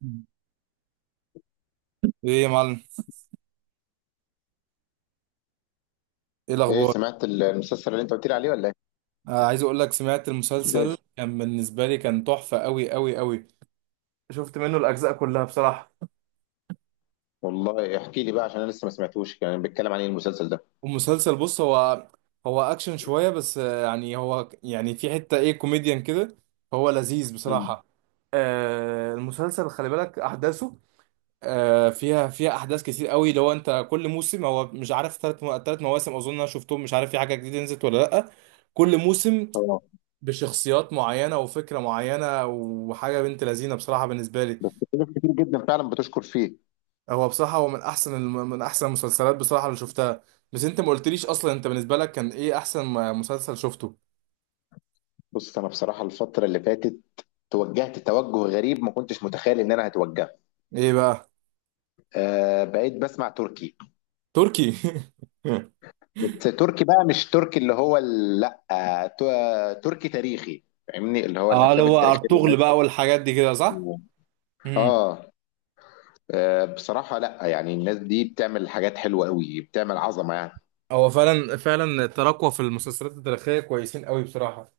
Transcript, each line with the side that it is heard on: right: مم. ايه يا معلم. ايه
left: ايه
right: الاخبار؟
left: سمعت المسلسل اللي انت قلت لي عليه ولا ايه؟
right: آه، عايز اقول لك سمعت
left: زي
right: المسلسل،
left: الفل.
right: كان بالنسبه لي كان تحفه قوي قوي قوي. شفت منه الاجزاء كلها بصراحه.
left: والله احكي لي بقى، عشان انا لسه ما سمعتوش، يعني بيتكلم عن ايه المسلسل ده؟
right: والمسلسل بص، هو اكشن شويه بس، يعني هو يعني في حته ايه كوميديان كده. هو لذيذ
left: مم.
right: بصراحه. آه، المسلسل خلي بالك احداثه، آه فيها احداث كتير قوي. لو انت كل موسم هو مش عارف، ثلاث مواسم اظن انا شفتهم، مش عارف في حاجه جديده نزلت ولا لا. كل موسم
left: اه.
right: بشخصيات معينة وفكرة معينة وحاجة بنت لذينة بصراحة بالنسبة لي.
left: في ناس كتير جدا فعلا بتشكر فيه.
right: هو بصراحة هو من أحسن المسلسلات بصراحة اللي شفتها. بس أنت ما قلتليش أصلا، أنت بالنسبة لك كان إيه أحسن مسلسل شفته؟
left: بص انا بصراحه الفتره اللي فاتت توجهت توجه غريب، ما كنتش متخيل ان انا هتوجهه.
right: إيه بقى؟
left: آه، بقيت بسمع تركي.
right: تركي؟
left: بس تركي بقى مش تركي اللي هو لا، تركي تاريخي، فاهمني، اللي هو
right: اه، اللي
left: الافلام
right: هو
left: التاريخيه اللي
right: ارطغرل
left: الناس.
right: بقى والحاجات دي كده، صح؟ امم.
left: اه. بصراحه لا، يعني الناس دي بتعمل حاجات حلوه قوي، بتعمل عظمه يعني.
right: هو فعلا فعلا تراكوا في المسلسلات التاريخية كويسين قوي بصراحة.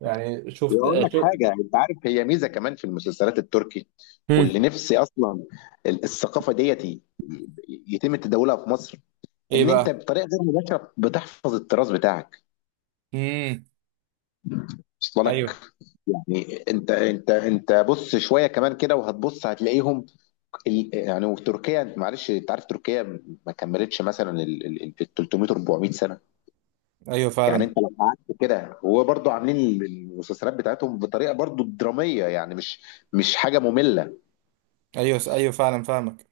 right: يعني
left: واقول لك
right: شفت.
left: حاجه، انت عارف هي ميزه كمان في المسلسلات التركي،
right: مم.
left: واللي نفسي اصلا الثقافه ديت يتم تداولها في مصر.
right: ايه
left: ان انت
right: بقى؟
left: بطريقه غير مباشره بتحفظ التراث بتاعك.
right: امم.
left: وصل
right: ايوه
left: لك. يعني انت بص، شويه كمان كده وهتبص هتلاقيهم. يعني وتركيا معلش انت عارف تركيا ما كملتش مثلا 300 400 سنه.
right: ايوه
left: يعني
right: فعلا.
left: انت لو قعدت كده، وهو برضو عاملين المسلسلات بتاعتهم بطريقه برضو دراميه، يعني مش حاجه ممله.
right: ايوه ايوه فعلا فاهمك.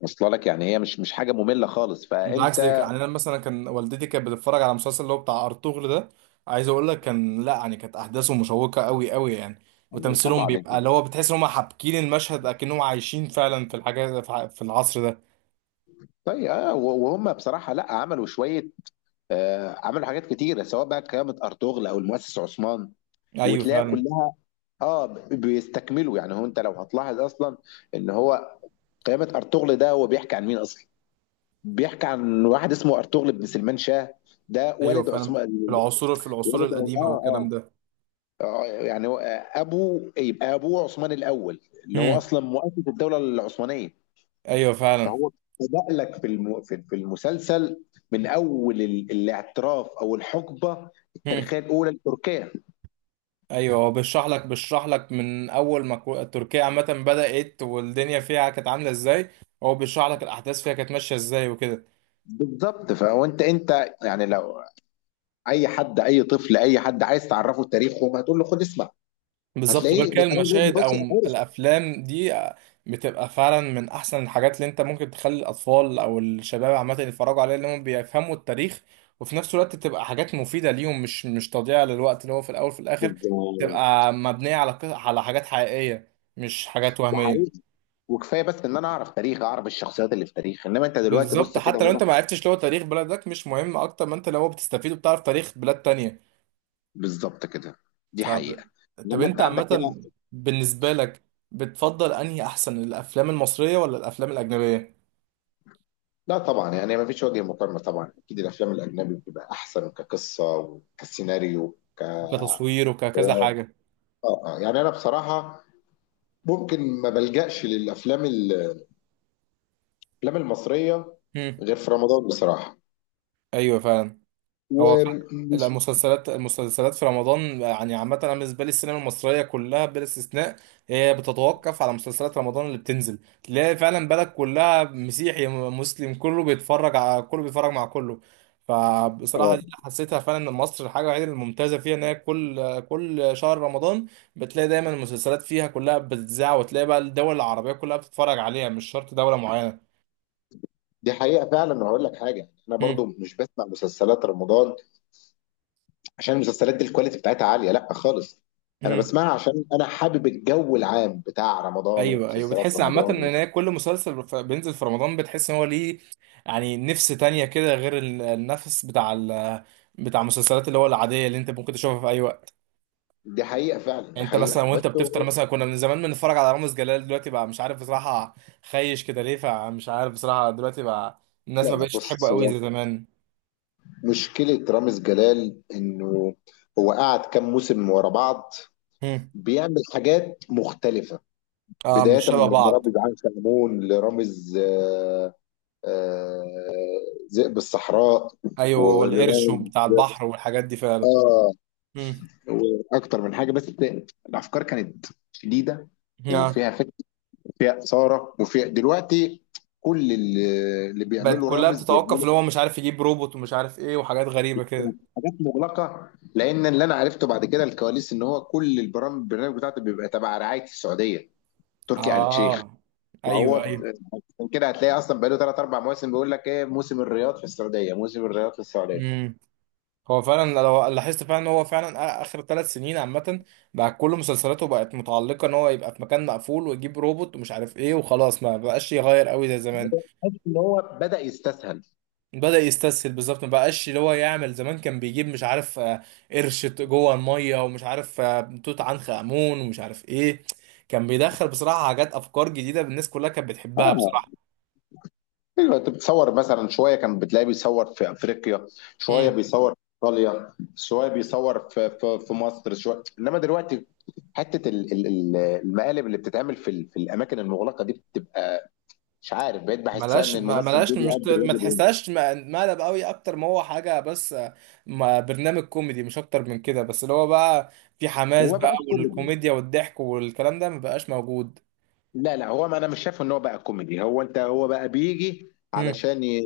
left: واصله لك، يعني هي مش حاجه ممله خالص،
right: بالعكس، ده
left: فانت.
right: يعني انا مثلا كان والدتي كانت بتتفرج على المسلسل اللي هو بتاع ارطغرل ده. عايز اقول لك كان، لا يعني كانت احداثه مشوقه قوي قوي يعني.
left: أيوة
right: وتمثيلهم
left: طبعا انت.
right: بيبقى اللي هو بتحس ان هم حابكين المشهد اكنهم عايشين فعلا في الحاجات، في العصر ده.
left: طيب وهم بصراحه لا عملوا شويه. عملوا حاجات كتيره سواء بقى قيامه ارطغرل او المؤسس عثمان.
right: ايوه
left: وتلاقيها
right: فعلا.
left: كلها. اه، بيستكملوا، يعني هو انت لو هتلاحظ اصلا ان هو قيامه ارطغرل ده هو بيحكي عن مين اصلا؟ بيحكي عن واحد اسمه ارطغرل بن سلمان شاه. ده
right: ايوه
left: والد
right: فعلا
left: عثمان.
right: في العصور
left: والد، اه
right: القديمه والكلام
left: اه.
right: ده.
left: ابو، يبقى ابوه عثمان الاول اللي هو
right: امم.
left: اصلا مؤسس الدوله العثمانيه.
right: ايوه فعلا.
left: فهو بدأ لك في المسلسل، من اول الاعتراف او الحقبه
right: امم.
left: التاريخيه الاولى لتركيا.
right: ايوه، هو بيشرح لك من اول ما تركيا عامه بدات والدنيا فيها كانت عامله ازاي. هو بيشرح لك الاحداث فيها كانت ماشيه ازاي وكده.
left: بالظبط، فهو انت يعني لو اي حد، اي طفل، اي حد عايز تعرفه تاريخهم هتقول له خد اسمع.
right: بالظبط، غير
left: هتلاقيه
right: كده
left: بطريقه غير
right: المشاهد او
left: مباشره، عارف.
right: الافلام دي بتبقى فعلا من احسن الحاجات اللي انت ممكن تخلي الاطفال او الشباب عامه يتفرجوا عليها، اللي هم بيفهموا التاريخ وفي نفس الوقت تبقى حاجات مفيده ليهم. مش تضييع للوقت اللي هو في الاول وفي الاخر
left: بالظبط،
right: تبقى مبنيه على على حاجات حقيقيه مش حاجات وهميه.
left: وحقيقي. وكفايه بس ان انا اعرف تاريخ، اعرف الشخصيات اللي في تاريخ، انما انت دلوقتي
right: بالظبط،
left: بص كده
right: حتى لو انت
left: هنا.
right: ما عرفتش اللي هو تاريخ بلدك، مش مهم اكتر ما انت لو بتستفيد وبتعرف تاريخ بلاد تانية.
left: بالظبط كده. دي
right: فب...
left: حقيقه.
right: طب
left: انما
right: انت
left: انت عندك هنا.
right: عامة بالنسبة لك بتفضل انهي، احسن الافلام المصرية ولا الافلام الاجنبية؟
left: لا طبعا، يعني ما فيش وجه مقارنة، طبعا أكيد الأفلام الأجنبي بتبقى أحسن كقصة وكسيناريو ك آه
right: كتصوير وككذا حاجة.
left: يعني أنا بصراحة ممكن ما بلجأش للأفلام الأفلام المصرية
right: مم.
left: غير في رمضان بصراحة.
right: ايوه فعلا. هو فعلا
left: ومش.
right: المسلسلات في رمضان. يعني عامة أنا بالنسبة لي السينما المصرية كلها بلا استثناء، هي بتتوقف على مسلسلات رمضان. اللي بتنزل تلاقي فعلا بلد كلها، مسيحي مسلم، كله بيتفرج على كله، بيتفرج مع كله. فبصراحة
left: آه.
right: دي اللي حسيتها فعلا، إن مصر الحاجة الوحيدة الممتازة فيها إن هي كل شهر رمضان بتلاقي دايما المسلسلات فيها كلها بتتذاع، وتلاقي بقى الدول العربية كلها بتتفرج عليها، مش شرط دولة معينة.
left: دي حقيقة فعلا، وهقول لك حاجة، أنا برضو مش بسمع مسلسلات رمضان عشان المسلسلات دي الكواليتي بتاعتها عالية لا خالص. أنا
right: مم.
left: بسمعها عشان أنا حابب الجو العام بتاع رمضان
right: ايوه ايوه
left: ومسلسلات
right: بتحس عامه
left: رمضان
right: ان هي كل مسلسل بينزل في رمضان بتحس ان هو ليه، يعني نفس تانية كده غير النفس بتاع بتاع المسلسلات اللي هو العاديه اللي انت ممكن تشوفها في اي وقت.
left: دي حقيقة فعلا، دي
right: يعني انت مثلا
left: حقيقة وبس.
right: وانت بتفطر مثلا كنا من زمان بنتفرج على رامز جلال. دلوقتي بقى مش عارف بصراحه، خايش كده ليه. فمش عارف بصراحه دلوقتي بقى
left: لا
right: الناس ما
left: لا،
right: بقتش تحبه
left: بص
right: قوي
left: هو
right: زي زمان.
left: مشكلة رامز جلال إنه هو قعد كام موسم ورا بعض
right: هم.
left: بيعمل حاجات مختلفة،
right: اه، مش
left: بداية
right: شبه
left: من
right: بعض.
left: رامز عين شمعون لرامز آه، ذئب الصحراء،
right: ايوه، والقرش
left: ولرامز
right: وبتاع البحر والحاجات دي فعلا.
left: آه
right: هم.
left: وأكتر من حاجة. بس الأفكار كانت شديدة
right: آه.
left: وفيها فكر، فيها إثارة. وفيها دلوقتي كل اللي
right: بقت
left: بيعمله
right: كلها
left: رامز
right: بتتوقف
left: بيعمله
right: اللي هو مش عارف، يجيب روبوت ومش عارف ايه وحاجات غريبه كده.
left: حاجات مغلقه، لان اللي انا عرفته بعد كده الكواليس ان هو كل البرنامج بتاعته بيبقى تبع رعايه السعوديه، تركي آل الشيخ.
right: اه
left: فهو
right: ايوه ايوه.
left: عشان كده هتلاقي اصلا بقاله ثلاث اربع مواسم بيقول لك ايه، موسم الرياض في السعوديه، موسم الرياض في السعوديه.
right: امم. هو فعلا لو لاحظت فعلا ان هو فعلا اخر 3 سنين عامه بقى كل مسلسلاته بقت متعلقه ان هو يبقى في مكان مقفول ويجيب روبوت ومش عارف ايه وخلاص، ما بقاش يغير قوي زي زمان.
left: حاسس ان هو بدا يستسهل.
right: بدأ يستسهل بالظبط، ما بقاش اللي هو يعمل زمان. كان بيجيب، مش عارف، قرش جوه الميه، ومش عارف، توت عنخ امون، ومش عارف ايه. كان بيدخل بصراحه حاجات افكار جديده الناس كلها كانت بتحبها.
left: اه. ايوه، انت بتصور مثلا شويه كان بتلاقيه بيصور في افريقيا، شويه
right: بصراحه
left: بيصور في ايطاليا، شويه بيصور في مصر، شويه انما دلوقتي حته المقالب اللي بتتعمل في الاماكن المغلقه دي بتبقى مش عارف، بقيت بحسها ان
right: ملهاش ما-
left: الممثل ده
right: ملهاش مش
left: بيأدي
right: ما
left: الواجب هنا.
right: تحسهاش مقلب قوي اكتر ما هو حاجه. بس برنامج كوميدي مش اكتر من كده. بس اللي هو بقى في
left: هو
right: حماس
left: ما
right: بقى،
left: بقاش كوميدي.
right: والكوميديا والضحك والكلام ده ما بقاش موجود.
left: لا لا، هو ما انا مش شايف ان هو بقى كوميدي، هو هو بقى بيجي
right: مم.
left: علشان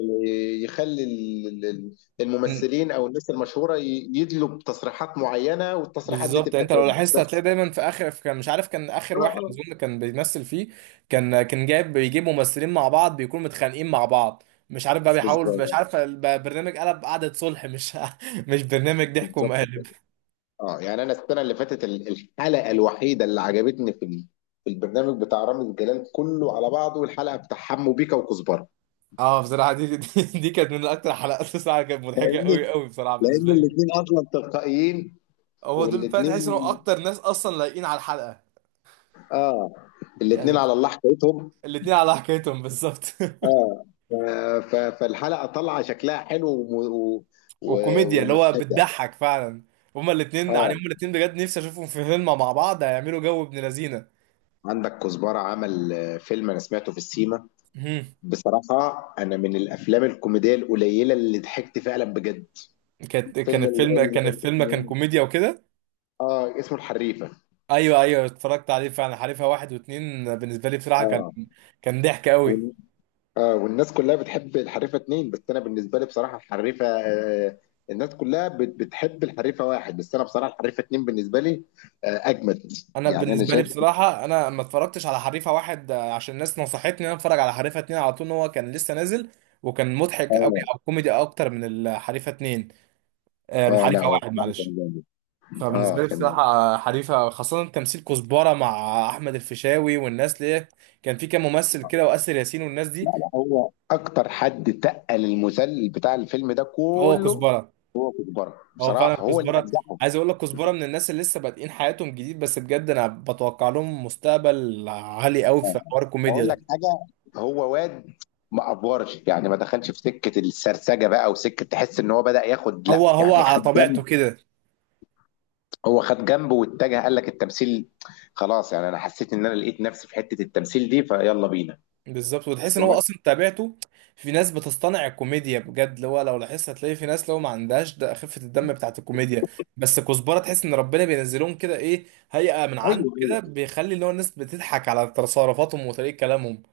left: يخلي
right: مم.
left: الممثلين او الناس المشهوره يدلوا بتصريحات معينه، والتصريحات دي
right: بالظبط، يعني
left: تبقى
right: انت لو
left: ترند
right: لاحظت هتلاقي
left: بس.
right: دايما في اخر، في كان مش عارف كان اخر
left: اه
right: واحد
left: اه.
right: اظن كان بيمثل فيه، كان بيجيب ممثلين مع بعض بيكونوا متخانقين مع بعض. مش عارف بقى بيحاول، مش
left: بالظبط.
right: عارف البرنامج قلب قعدة صلح، مش مش برنامج ضحك
left: بالظبط كده.
right: ومقالب.
left: اه، يعني انا السنه اللي فاتت الحلقه الوحيده اللي عجبتني في البرنامج بتاع رامز جلال كله على بعضه الحلقه بتاع حمو بيكا وكزبره.
right: اه بصراحة، دي كانت من اكتر حلقات بصراحة، كانت مضحكة
left: لان
right: قوي قوي بصراحة
left: لان
right: بالنسبة لي.
left: الاثنين اصلا تلقائيين.
right: هو دول فعلا تحس انهم
left: والاتنين
right: اكتر ناس اصلا لايقين على الحلقة.
left: اه. الاتنين
right: يعني
left: على الله حكايتهم.
right: الاتنين على حكايتهم بالظبط.
left: اه، فالحلقه طالعه شكلها حلو
right: وكوميديا اللي هو
left: ومضحكه.
right: بتضحك فعلا. هما الاتنين، يعني
left: اه،
right: هما الاتنين بجد نفسي اشوفهم في فيلم مع بعض، هيعملوا جو ابن لذينة.
left: عندك كزبره عمل فيلم انا سمعته في السيما.
right: مهم.
left: بصراحه انا من الافلام الكوميديه القليله اللي ضحكت فعلا بجد.
right: كانت كان
left: فيلم
right: الفيلم كان الفيلم
left: اسمه
right: كان
left: إيه؟
right: كوميديا وكده.
left: اه، اسمه الحريفه.
right: ايوه ايوه اتفرجت عليه فعلا. حريفة واحد واتنين بالنسبة لي بصراحة كان
left: اه
right: كان ضحك قوي.
left: اه. والناس كلها بتحب الحريفه اتنين، بس انا بالنسبه لي بصراحه الحريفه الناس كلها بتحب الحريفه واحد بس انا بصراحه الحريفه اتنين بالنسبه لي اجمد.
right: انا
left: يعني انا
right: بالنسبه لي
left: شايف.
right: بصراحه، انا ما اتفرجتش على حريفه واحد، عشان الناس نصحتني ان انا اتفرج على حريفه اتنين على طول، ان هو كان لسه نازل وكان مضحك قوي
left: اه
right: او كوميدي اكتر من الحريفه اتنين، من
left: اه. لا
right: حريفه
left: هو
right: واحد
left: بصراحه
right: معلش.
left: كان جامد.
right: فبالنسبه
left: اه
right: لي
left: كان.
right: بصراحه حريفه خاصه تمثيل كزبره مع احمد الفيشاوي والناس ليه. كان في كام ممثل كده، واسر ياسين والناس دي.
left: لا لا هو اكتر حد تقل المسلسل بتاع الفيلم ده
right: هو
left: كله.
right: كزبره.
left: هو كزبره،
right: هو فعلا
left: بصراحه هو اللي
right: كزبره.
left: نجحه.
right: عايز اقول لك كزبره من الناس اللي لسه بادئين حياتهم جديد، بس بجد انا بتوقع لهم مستقبل عالي قوي في حوار الكوميديا
left: اقول
right: ده.
left: لك حاجه، هو واد ما افورش، يعني ما دخلش في سكه السرسجه بقى وسكه تحس ان هو بدا ياخد
right: هو
left: لا
right: هو
left: يعني
right: على
left: خد.
right: طبيعته كده.
left: هو خد جنبه واتجه قال لك التمثيل، خلاص. يعني انا حسيت ان انا لقيت نفسي في حته التمثيل دي فيلا بينا.
right: بالظبط، وتحس
left: أصل
right: ان هو
left: أنا-
right: اصلا تابعته. في ناس بتصطنع الكوميديا بجد، اللي هو لو لاحظت هتلاقي في ناس لو ما عندهاش ده خفة الدم بتاعت الكوميديا. بس كزبرة تحس ان ربنا بينزلهم كده ايه، هيئة من عنده
left: ايوه ايوه.
right: كده، بيخلي اللي هو الناس بتضحك على تصرفاتهم وطريقة كلامهم.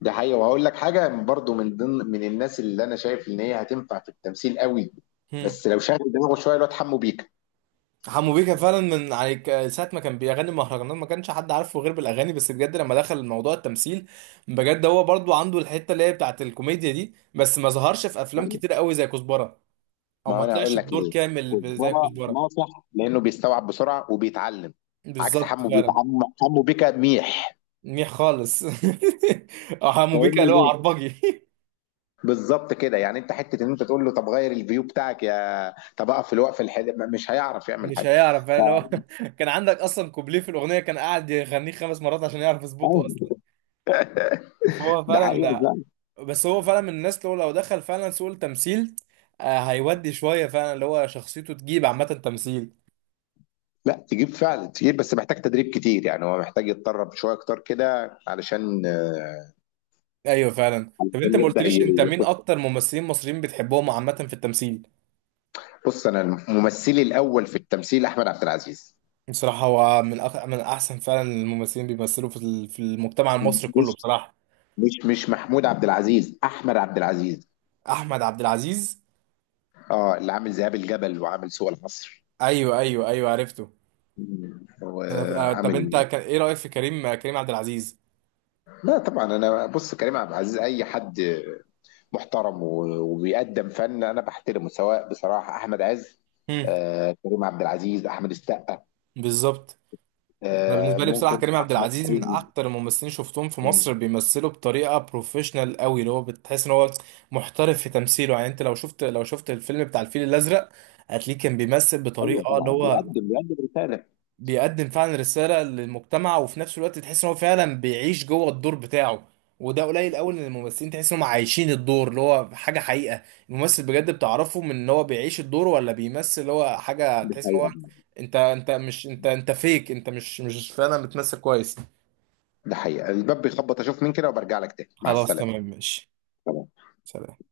left: ده حقيقي، وهقول لك حاجه برضو من ضمن من الناس اللي انا شايف ان هي هتنفع في التمثيل قوي،
right: هم.
left: بس لو شغل دماغه شويه، الواد حمو بيكا.
right: حمو بيكا فعلا من يعني ساعة ما كان بيغني مهرجانات ما كانش حد عارفه غير بالأغاني. بس بجد لما دخل موضوع التمثيل، بجد هو برضو عنده الحتة اللي هي بتاعت الكوميديا دي. بس ما ظهرش في أفلام كتير قوي زي كزبرة، أو
left: ما
right: ما
left: انا هقول
right: طلعش
left: لك
right: بدور
left: ليه،
right: كامل زي
left: كزبره
right: كزبرة.
left: ناصح لانه بيستوعب بسرعه وبيتعلم. عكس
right: بالظبط
left: حمو بيكا،
right: فعلا.
left: حمو بيكا ميح.
right: منيح خالص. حمو بيكا اللي هو
left: فاهمني.
right: عربجي.
left: بالظبط كده، يعني انت حته ان انت تقول له طب غير الفيو بتاعك يا طب اقف في الوقف الحلو، مش هيعرف يعمل
right: مش
left: حاجه.
right: هيعرف فعلا
left: ف-
right: اللي هو كان عندك اصلا كوبليه في الاغنيه كان قاعد يغنيه 5 مرات عشان يعرف يظبطه
left: أيوة.
right: اصلا. فهو
left: ده
right: فعلا
left: حقيقه
right: ده.
left: فعلا.
right: بس هو فعلا من الناس اللي هو لو دخل فعلا سوق التمثيل، هيودي شويه فعلا اللي هو شخصيته تجيب عامه تمثيل.
left: لا تجيب فعلا تجيب، بس محتاج تدريب كتير، يعني هو محتاج يتدرب شويه اكتر كده علشان
right: ايوه فعلا. طب انت
left: عشان
right: ما
left: يبدا
right: قلتليش انت مين
left: يخش.
right: اكتر ممثلين مصريين بتحبهم عامه في التمثيل؟
left: بص انا ممثلي الاول في التمثيل احمد عبد العزيز.
right: بصراحه هو من من احسن فعلا الممثلين بيمثلوا في في المجتمع المصري كله
left: مش
right: بصراحه.
left: مش محمود عبد العزيز، احمد عبد العزيز.
right: احمد عبد العزيز.
left: اه، اللي عامل ذئاب الجبل وعامل سوق العصر.
right: ايوه ايوه ايوه عرفته. انا طب انت
left: وعامل.
right: ايه رايك في كريم عبد العزيز؟
left: لا طبعا، انا بص كريم عبد العزيز اي حد محترم وبيقدم فن انا بحترمه، سواء بصراحه احمد عز،
right: امم.
left: كريم عبد العزيز، احمد السقا،
right: بالظبط. انا بالنسبه لي بصراحه
left: ممكن
right: كريم عبد
left: احمد
right: العزيز من
left: حلمي.
right: اكتر الممثلين شفتهم في
left: مم.
right: مصر بيمثلوا بطريقه بروفيشنال قوي. اللي هو بتحس ان هو محترف في تمثيله. يعني انت لو شفت الفيلم بتاع الفيل الازرق، هتلاقيه كان بيمثل
left: ايوه
right: بطريقه
left: طبعا،
right: اللي هو
left: بيقدم رساله.
right: بيقدم فعلا رسالة للمجتمع، وفي نفس الوقت تحس ان هو فعلا بيعيش جوه الدور بتاعه. وده قليل قوي ان الممثلين تحس انهم عايشين الدور، اللي هو حاجة حقيقة. الممثل بجد بتعرفه من ان هو بيعيش الدور ولا بيمثل، اللي هو حاجة
left: ده
right: تحس ان هو
left: حقيقه.
right: انت انت مش انت انت فيك انت مش فعلا بتمثل كويس.
left: ده حقيقه، الباب بيخبط، اشوف مين كده وبرجع لك تاني. مع
right: خلاص
left: السلامه.
right: تمام ماشي. سلام.